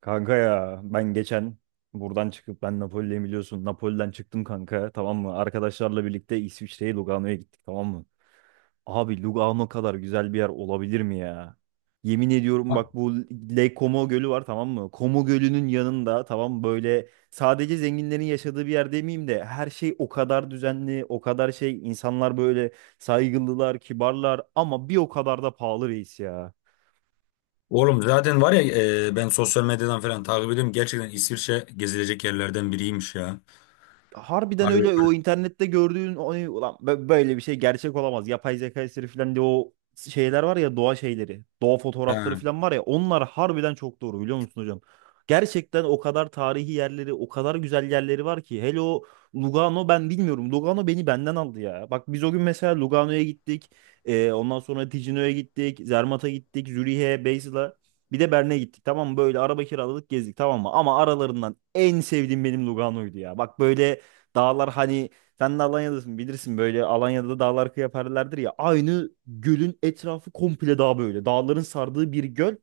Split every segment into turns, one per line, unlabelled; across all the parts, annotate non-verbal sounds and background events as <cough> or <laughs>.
Kanka ya ben geçen buradan çıkıp ben Napoli'deyim biliyorsun. Napoli'den çıktım kanka tamam mı? Arkadaşlarla birlikte İsviçre'ye Lugano'ya gittik tamam mı? Abi Lugano kadar güzel bir yer olabilir mi ya? Yemin ediyorum bak bu Lake Como Gölü var tamam mı? Como Gölü'nün yanında tamam böyle sadece zenginlerin yaşadığı bir yer demeyeyim de her şey o kadar düzenli, o kadar şey insanlar böyle saygılılar, kibarlar ama bir o kadar da pahalı reis ya.
Oğlum zaten var ya, ben sosyal medyadan falan takip ediyorum. Gerçekten İsviçre gezilecek yerlerden biriymiş ya.
Harbiden
Harbi.
öyle o internette gördüğün o, ulan böyle bir şey gerçek olamaz. Yapay zeka eseri falan diye o şeyler var ya doğa şeyleri. Doğa fotoğrafları
Ha.
falan var ya onlar harbiden çok doğru biliyor musun hocam? Gerçekten o kadar tarihi yerleri, o kadar güzel yerleri var ki. Hele o Lugano ben bilmiyorum. Lugano beni benden aldı ya. Bak biz o gün mesela Lugano'ya gittik. Ondan sonra Ticino'ya gittik. Zermatt'a gittik. Zürih'e, Basel'a. Bir de Bern'e gittik tamam mı? Böyle araba kiraladık gezdik tamam mı? Ama aralarından en sevdiğim benim Lugano'ydu ya. Bak böyle dağlar hani sen de Alanya'dasın bilirsin böyle Alanya'da dağlar yaparlardır ya. Aynı gölün etrafı komple dağ böyle. Dağların sardığı bir göl.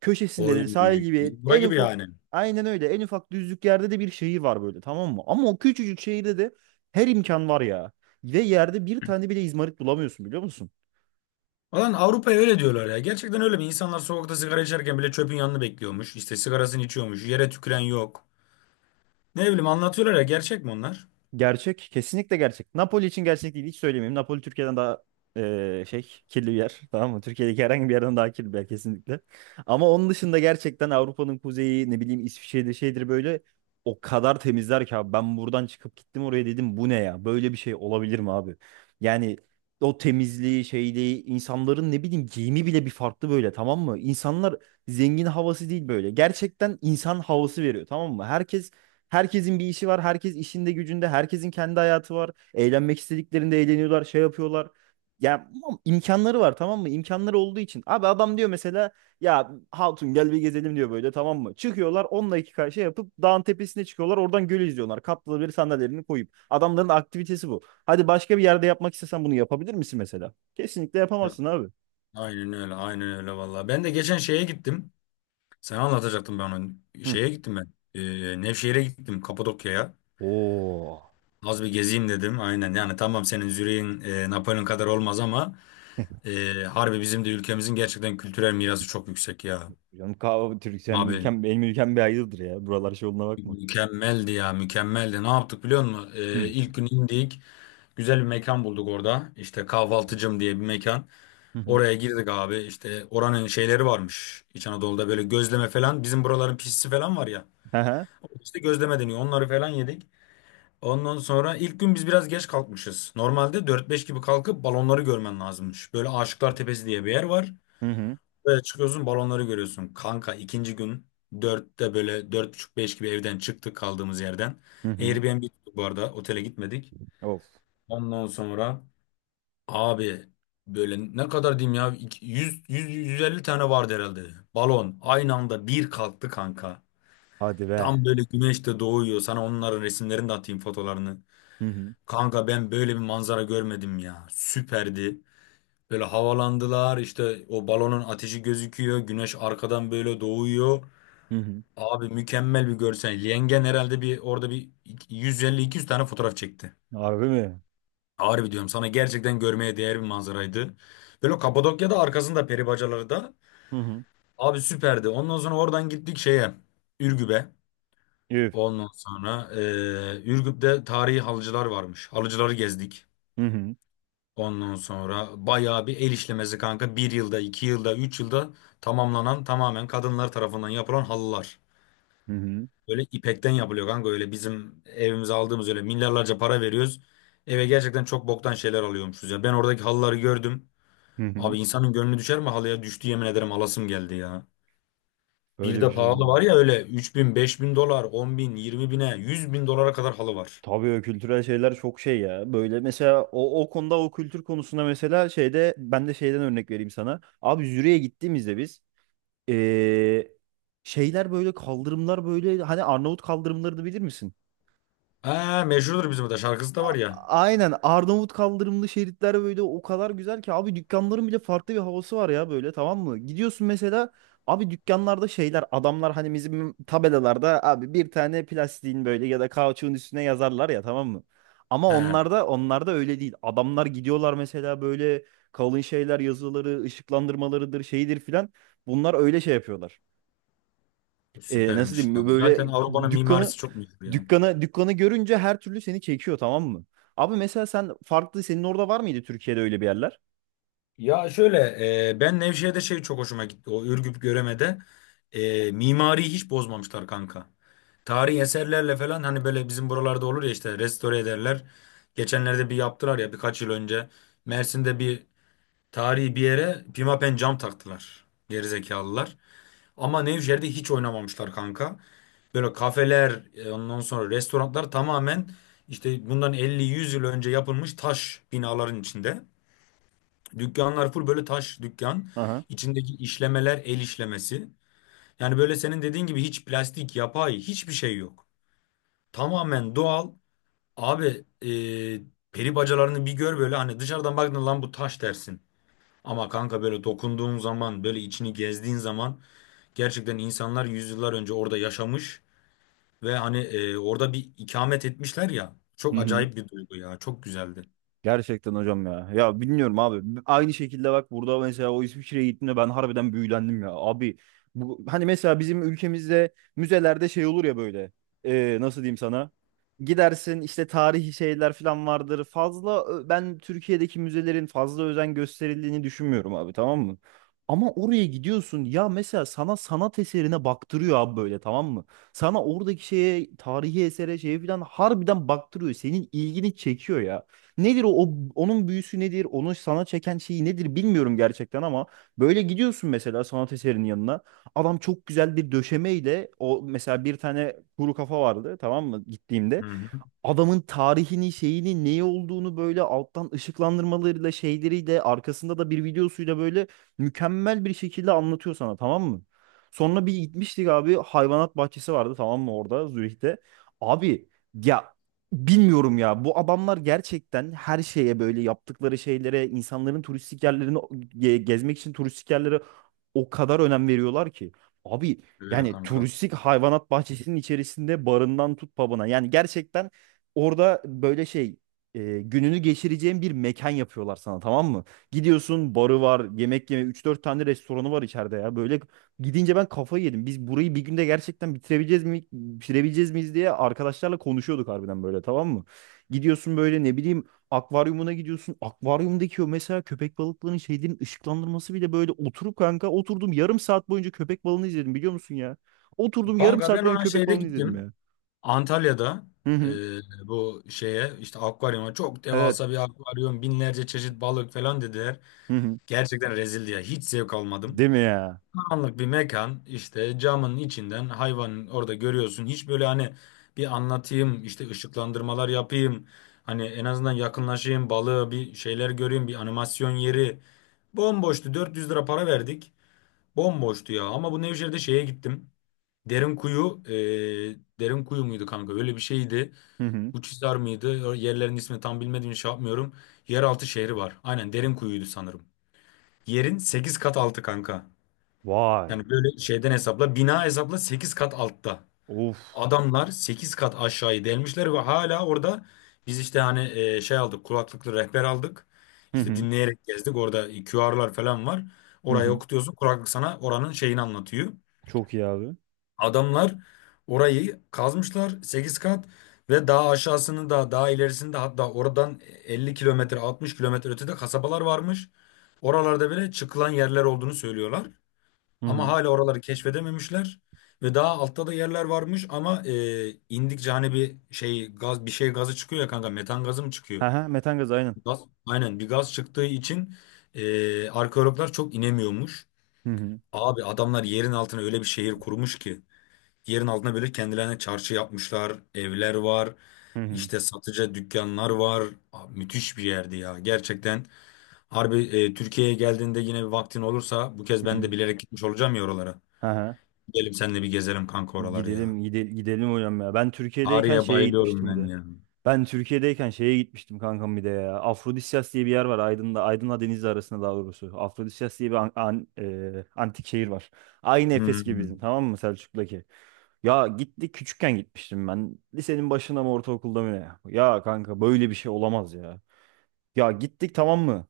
Köşesinde
Oy.
de sahil gibi
Biz bura
en
gibi
ufak
yani.
aynen öyle en ufak düzlük yerde de bir şehir var böyle tamam mı? Ama o küçücük şehirde de her imkan var ya. Ve yerde bir tane bile izmarit bulamıyorsun biliyor musun?
Ulan Avrupa'ya öyle diyorlar ya. Gerçekten öyle mi? İnsanlar sokakta sigara içerken bile çöpün yanını bekliyormuş. İşte sigarasını içiyormuş. Yere tüküren yok. Ne bileyim anlatıyorlar ya. Gerçek mi onlar?
Gerçek. Kesinlikle gerçek. Napoli için gerçek değil. Hiç söylemeyeyim. Napoli Türkiye'den daha şey kirli bir yer. Tamam mı? Türkiye'deki herhangi bir yerden daha kirli bir yer kesinlikle. Ama onun dışında gerçekten Avrupa'nın kuzeyi ne bileyim İsviçre'de şeydir böyle o kadar temizler ki abi. Ben buradan çıkıp gittim oraya dedim bu ne ya? Böyle bir şey olabilir mi abi? Yani o temizliği şeyliği insanların ne bileyim giyimi bile bir farklı böyle tamam mı? İnsanlar zengin havası değil böyle. Gerçekten insan havası veriyor tamam mı? Herkesin bir işi var. Herkes işinde gücünde. Herkesin kendi hayatı var. Eğlenmek istediklerinde eğleniyorlar. Şey yapıyorlar. Ya ama imkanları var tamam mı? İmkanları olduğu için. Abi adam diyor mesela ya Hatun gel bir gezelim diyor böyle tamam mı? Çıkıyorlar 10 iki şey yapıp dağın tepesine çıkıyorlar. Oradan gölü izliyorlar. Katlı bir sandalyelerini koyup. Adamların aktivitesi bu. Hadi başka bir yerde yapmak istesen bunu yapabilir misin mesela? Kesinlikle
Ya,
yapamazsın abi.
aynen öyle. Aynen öyle vallahi. Ben de geçen şeye gittim. Sana anlatacaktım ben onu.
Hı.
Şeye gittim ben. Nevşehir'e gittim. Kapadokya'ya.
Oo.
Az bir gezeyim dedim. Aynen yani, tamam, senin Zürih'in Napolyon kadar olmaz ama harbi bizim de ülkemizin gerçekten kültürel mirası çok yüksek ya.
Canım kahve Türksem
Abi
ülkem benim ülkem bir ayrıdır ya. Buralar şey olduğuna bakma.
mükemmeldi ya, mükemmeldi. Ne yaptık biliyor musun?
Hı.
İlk gün indik. Güzel bir mekan bulduk orada. İşte kahvaltıcım diye bir mekan.
Hı
Oraya girdik abi. İşte oranın şeyleri varmış. İç Anadolu'da böyle gözleme falan. Bizim buraların pişisi falan var ya.
hı. <laughs>
İşte gözleme deniyor. Onları falan yedik. Ondan sonra ilk gün biz biraz geç kalkmışız. Normalde dört beş gibi kalkıp balonları görmen lazımmış. Böyle Aşıklar Tepesi diye bir yer var.
Hı hı.
Böyle çıkıyorsun, balonları görüyorsun. Kanka, ikinci gün 4'te, böyle dört buçuk beş gibi evden çıktık, kaldığımız yerden.
Hı hı.
Airbnb tuttuk bu arada, otele gitmedik.
Of.
Ondan sonra abi, böyle ne kadar diyeyim ya, yüz, yüz yüz elli tane vardı herhalde. Balon aynı anda bir kalktı kanka.
Hadi be.
Tam böyle güneş de doğuyor. Sana onların resimlerini de atayım, fotolarını.
Hı hı.
Kanka, ben böyle bir manzara görmedim ya. Süperdi. Böyle havalandılar, işte o balonun ateşi gözüküyor. Güneş arkadan böyle doğuyor.
Hı hı.
Abi, mükemmel bir görsel. Yengen herhalde bir orada bir 150-200 tane fotoğraf çekti.
Harbi mi?
Harbi diyorum sana, gerçekten görmeye değer bir manzaraydı. Böyle Kapadokya'da arkasında peri bacaları da.
Hı hı.
Abi süperdi. Ondan sonra oradan gittik şeye. Ürgüp'e.
Üf.
Ondan sonra Ürgüp'te tarihi halıcılar varmış. Halıcıları gezdik.
Hı hı.
Ondan sonra bayağı bir el işlemesi kanka. Bir yılda, iki yılda, üç yılda tamamlanan, tamamen kadınlar tarafından yapılan halılar.
Hı hı.
Böyle ipekten yapılıyor kanka. Öyle bizim evimize aldığımız, öyle milyarlarca para veriyoruz. Eve gerçekten çok boktan şeyler alıyormuşuz ya. Ben oradaki halıları gördüm.
Hı hı.
Abi, insanın gönlü düşer mi halıya? Düştü, yemin ederim alasım geldi ya. Bir
Böyle bir
de
şey
pahalı var
olmadı.
ya, öyle 3 bin 5 bin dolar, 10 bin, 20 bine, 100 bin dolara kadar halı var.
Tabii o kültürel şeyler çok şey ya. Böyle mesela o, o konuda o kültür konusunda mesela şeyde ben de şeyden örnek vereyim sana. Abi Zürich'e gittiğimizde biz ee, şeyler böyle kaldırımlar böyle hani Arnavut kaldırımlarını bilir misin?
Ha, meşhurdur, bizim de şarkısı da var ya.
Aynen Arnavut kaldırımlı şeritler böyle o kadar güzel ki abi dükkanların bile farklı bir havası var ya böyle tamam mı? Gidiyorsun mesela abi dükkanlarda şeyler adamlar hani bizim tabelalarda abi bir tane plastiğin böyle ya da kauçuğun üstüne yazarlar ya tamam mı? Ama
He.
onlarda öyle değil. Adamlar gidiyorlar mesela böyle kalın şeyler yazıları, ışıklandırmalarıdır, şeydir filan. Bunlar öyle şey yapıyorlar nasıl
Süpermiş ya.
diyeyim
Zaten
böyle
Avrupa'nın
dükkanı
mimarisi çok meşhur ya.
dükkanı görünce her türlü seni çekiyor tamam mı? Abi mesela sen farklı senin orada var mıydı Türkiye'de öyle bir yerler?
Ya şöyle, ben Nevşehir'de şey çok hoşuma gitti. O Ürgüp Göreme'de mimariyi hiç bozmamışlar kanka. Tarihi eserlerle falan, hani böyle bizim buralarda olur ya, işte restore ederler. Geçenlerde bir yaptılar ya birkaç yıl önce. Mersin'de bir tarihi bir yere pimapen cam taktılar. Gerizekalılar. Ama Nevşehir'de hiç oynamamışlar kanka. Böyle kafeler, ondan sonra restoranlar, tamamen işte bundan elli yüz yıl önce yapılmış taş binaların içinde. Dükkanlar full böyle taş dükkan.
Aha.
İçindeki işlemeler el işlemesi. Yani böyle senin dediğin gibi hiç plastik, yapay hiçbir şey yok. Tamamen doğal. Abi, e, peri bacalarını bir gör, böyle hani dışarıdan baktığında lan bu taş dersin. Ama kanka böyle dokunduğun zaman, böyle içini gezdiğin zaman gerçekten insanlar yüzyıllar önce orada yaşamış. Ve hani orada bir ikamet etmişler ya.
Hı
Çok
hı.
acayip bir duygu ya. Çok güzeldi.
Gerçekten hocam ya. Ya bilmiyorum abi. Aynı şekilde bak burada mesela o İsviçre'ye gittiğimde ben harbiden büyülendim ya. Abi bu hani mesela bizim ülkemizde müzelerde şey olur ya böyle. Nasıl diyeyim sana? Gidersin işte tarihi şeyler falan vardır. Ben Türkiye'deki müzelerin fazla özen gösterildiğini düşünmüyorum abi tamam mı? Ama oraya gidiyorsun ya mesela sana sanat eserine baktırıyor abi böyle tamam mı? Sana oradaki şeye tarihi esere şeye falan harbiden baktırıyor. Senin ilgini çekiyor ya. Nedir o, onun büyüsü nedir? Onu sana çeken şeyi nedir bilmiyorum gerçekten ama böyle gidiyorsun mesela sanat eserinin yanına. Adam çok güzel bir döşemeyle o mesela bir tane kuru kafa vardı tamam mı
Hı
gittiğimde
hı.
adamın tarihini, şeyini, neyi olduğunu böyle alttan ışıklandırmalarıyla, şeyleriyle, arkasında da bir videosuyla böyle mükemmel bir şekilde anlatıyor sana tamam mı? Sonra bir gitmiştik abi hayvanat bahçesi vardı tamam mı orada Zürih'te. Abi ya bilmiyorum ya bu adamlar gerçekten her şeye böyle yaptıkları şeylere insanların turistik yerlerini gezmek için turistik yerlere o kadar önem veriyorlar ki. Abi
Öyle
yani
kanka.
turistik hayvanat bahçesinin içerisinde barından tut pub'ına. Yani gerçekten orada böyle şey gününü geçireceğin bir mekan yapıyorlar sana tamam mı? Gidiyorsun barı var yemek yeme üç dört tane restoranı var içeride ya. Böyle gidince ben kafayı yedim. Biz burayı bir günde gerçekten bitirebileceğiz miyiz diye arkadaşlarla konuşuyorduk harbiden böyle tamam mı? Gidiyorsun böyle ne bileyim akvaryumuna gidiyorsun. Akvaryumdaki o mesela köpek balıklarının şeylerin ışıklandırması bile böyle oturup kanka oturdum yarım saat boyunca köpek balığını izledim biliyor musun ya? Oturdum yarım
Kanka
saat
ben
boyunca
ona
köpek
şeyde
balığını izledim
gittim.
ya.
Antalya'da
Hı
e,
hı.
bu şeye, işte akvaryuma, çok
Evet.
devasa bir akvaryum, binlerce çeşit balık falan dediler.
Hı hı.
Gerçekten rezildi ya. Hiç zevk almadım.
Değil mi ya?
Anlık bir mekan, işte camın içinden hayvanın orada görüyorsun. Hiç böyle hani bir anlatayım, işte ışıklandırmalar yapayım. Hani en azından yakınlaşayım balığı, bir şeyler göreyim, bir animasyon yeri. Bomboştu, 400 lira para verdik. Bomboştu ya. Ama bu Nevşehir'de şeye gittim. Derin kuyu, derin kuyu muydu kanka, öyle bir şeydi.
Hı hı.
Uçhisar mıydı? O yerlerin ismini tam bilmediğim için şey yapmıyorum. Yeraltı şehri var, aynen derin kuyuydu sanırım. Yerin 8 kat altı kanka.
Vay.
Yani böyle şeyden hesapla, bina hesapla, 8 kat altta.
Of.
Adamlar 8 kat aşağıyı delmişler ve hala orada biz işte hani şey aldık, kulaklıklı rehber aldık.
Hı
İşte
hı.
dinleyerek gezdik, orada QR'lar falan var.
Hı
Orayı
hı.
okutuyorsun, kulaklık sana oranın şeyini anlatıyor.
Çok iyi abi.
Adamlar orayı kazmışlar 8 kat ve daha aşağısını da, daha ilerisini de, hatta oradan 50 kilometre 60 kilometre ötede kasabalar varmış. Oralarda bile çıkılan yerler olduğunu söylüyorlar.
Hı
Ama
hı.
hala oraları keşfedememişler ve daha altta da yerler varmış ama indikçe hani bir şey gaz, bir şey gazı çıkıyor ya kanka, metan gazı mı çıkıyor?
Ha ha metan gazı aynen.
Gaz, aynen, bir gaz çıktığı için arkeologlar çok inemiyormuş.
Hı hı.
Abi adamlar yerin altına öyle bir şehir kurmuş ki, yerin altına böyle kendilerine çarşı yapmışlar, evler var,
Hı hı.
işte satıcı dükkanlar var. Abi, müthiş bir yerdi ya gerçekten. Harbi, Türkiye'ye geldiğinde yine bir vaktin olursa, bu kez ben
Hı
de bilerek gitmiş olacağım ya oralara.
hı.
Gidelim seninle bir gezelim kanka oraları ya.
Gidelim gidelim gidelim hocam ya. Ben Türkiye'deyken
Ağrı'ya
şeye
bayılıyorum
gitmiştim bir
ben
de.
ya.
Ben Türkiye'deyken şeye gitmiştim kankam bir de ya. Afrodisyas diye bir yer var Aydın'da. Aydın'la Denizli arasında daha doğrusu. Afrodisyas diye bir antik şehir var. Aynı
Hı
Efes gibi
hı.
bizim tamam mı Selçuk'taki. Ya gitti küçükken gitmiştim ben. Lisenin başında mı ortaokulda mı ne? Ya kanka böyle bir şey olamaz ya. Ya gittik tamam mı?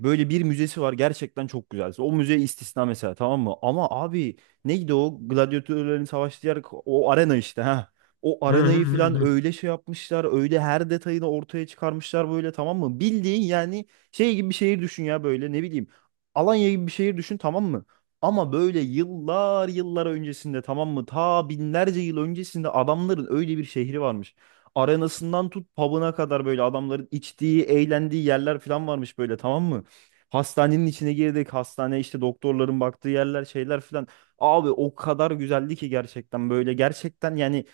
Böyle bir müzesi var gerçekten çok güzel. O müze istisna mesela tamam mı? Ama abi neydi o gladyatörlerin savaştığı yer o arena işte ha. O
Hı hı
arenayı
hı
falan
hı.
öyle şey yapmışlar. Öyle her detayını ortaya çıkarmışlar böyle tamam mı? Bildiğin yani şey gibi bir şehir düşün ya böyle ne bileyim. Alanya gibi bir şehir düşün tamam mı? Ama böyle yıllar yıllar öncesinde tamam mı? Ta binlerce yıl öncesinde adamların öyle bir şehri varmış. Arenasından tut pub'ına kadar böyle adamların içtiği, eğlendiği yerler falan varmış böyle tamam mı? Hastanenin içine girdik. Hastane işte doktorların baktığı yerler şeyler filan. Abi o kadar güzeldi ki gerçekten böyle gerçekten yani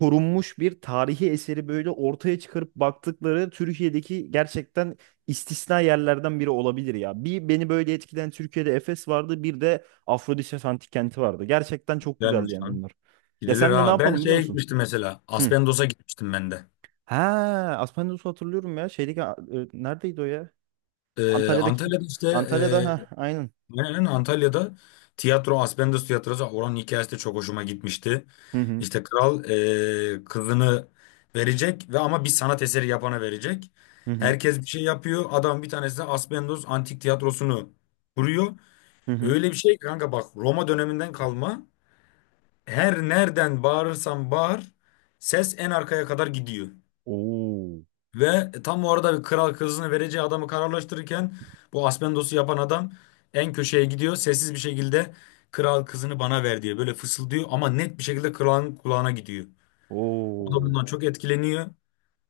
korunmuş bir tarihi eseri böyle ortaya çıkarıp baktıkları Türkiye'deki gerçekten istisna yerlerden biri olabilir ya. Bir beni böyle etkileyen Türkiye'de Efes vardı bir de Afrodisya Antik Kenti vardı. Gerçekten çok güzeldi
Güzelmiş
yani
lan.
onlar. Ya
Gidilir
sen de ne
ha. Ben
yapalım biliyor
şeye
musun?
gitmiştim mesela.
Hı.
Aspendos'a gitmiştim ben de.
Ha, Aspendios'u hatırlıyorum ya. Şeydeki neredeydi o ya? Antalya'daki
Antalya'da işte,
Antalya'da ha aynen.
aynen Antalya'da tiyatro, Aspendos tiyatrosu, oranın hikayesi de çok hoşuma gitmişti.
Hı hı.
İşte kral kızını verecek ve ama bir sanat eseri yapana verecek.
Hı hı.
Herkes bir şey yapıyor. Adam, bir tanesi de Aspendos Antik Tiyatrosu'nu kuruyor.
Hı hı.
Öyle bir şey kanka, bak Roma döneminden kalma. Her nereden bağırırsan bağır, ses en arkaya kadar gidiyor.
Oo.
Ve tam o arada bir kral kızını vereceği adamı kararlaştırırken bu Aspendos'u yapan adam en köşeye gidiyor. Sessiz bir şekilde, kral kızını bana ver diye böyle fısıldıyor ama net bir şekilde kralın kulağına gidiyor. O da
Oo.
bundan çok etkileniyor.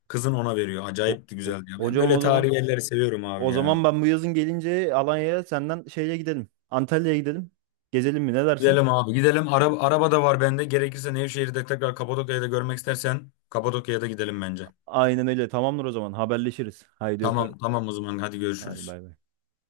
Kızın ona veriyor.
Ho-
Acayip de güzeldi ya. Ben
Hocam
böyle
o zaman
tarihi yerleri seviyorum abi ya.
ben bu yazın gelince Alanya'ya senden şeye gidelim. Antalya'ya gidelim. Gezelim mi ne dersin?
Gidelim abi, gidelim. Araba, araba da var bende. Gerekirse Nevşehir'de tekrar, Kapadokya'da görmek istersen Kapadokya'ya da gidelim bence.
Aynen öyle. Tamamdır o zaman. Haberleşiriz. Haydi öpüyorum.
Tamam tamam, o zaman hadi
Hadi
görüşürüz.
bay bay.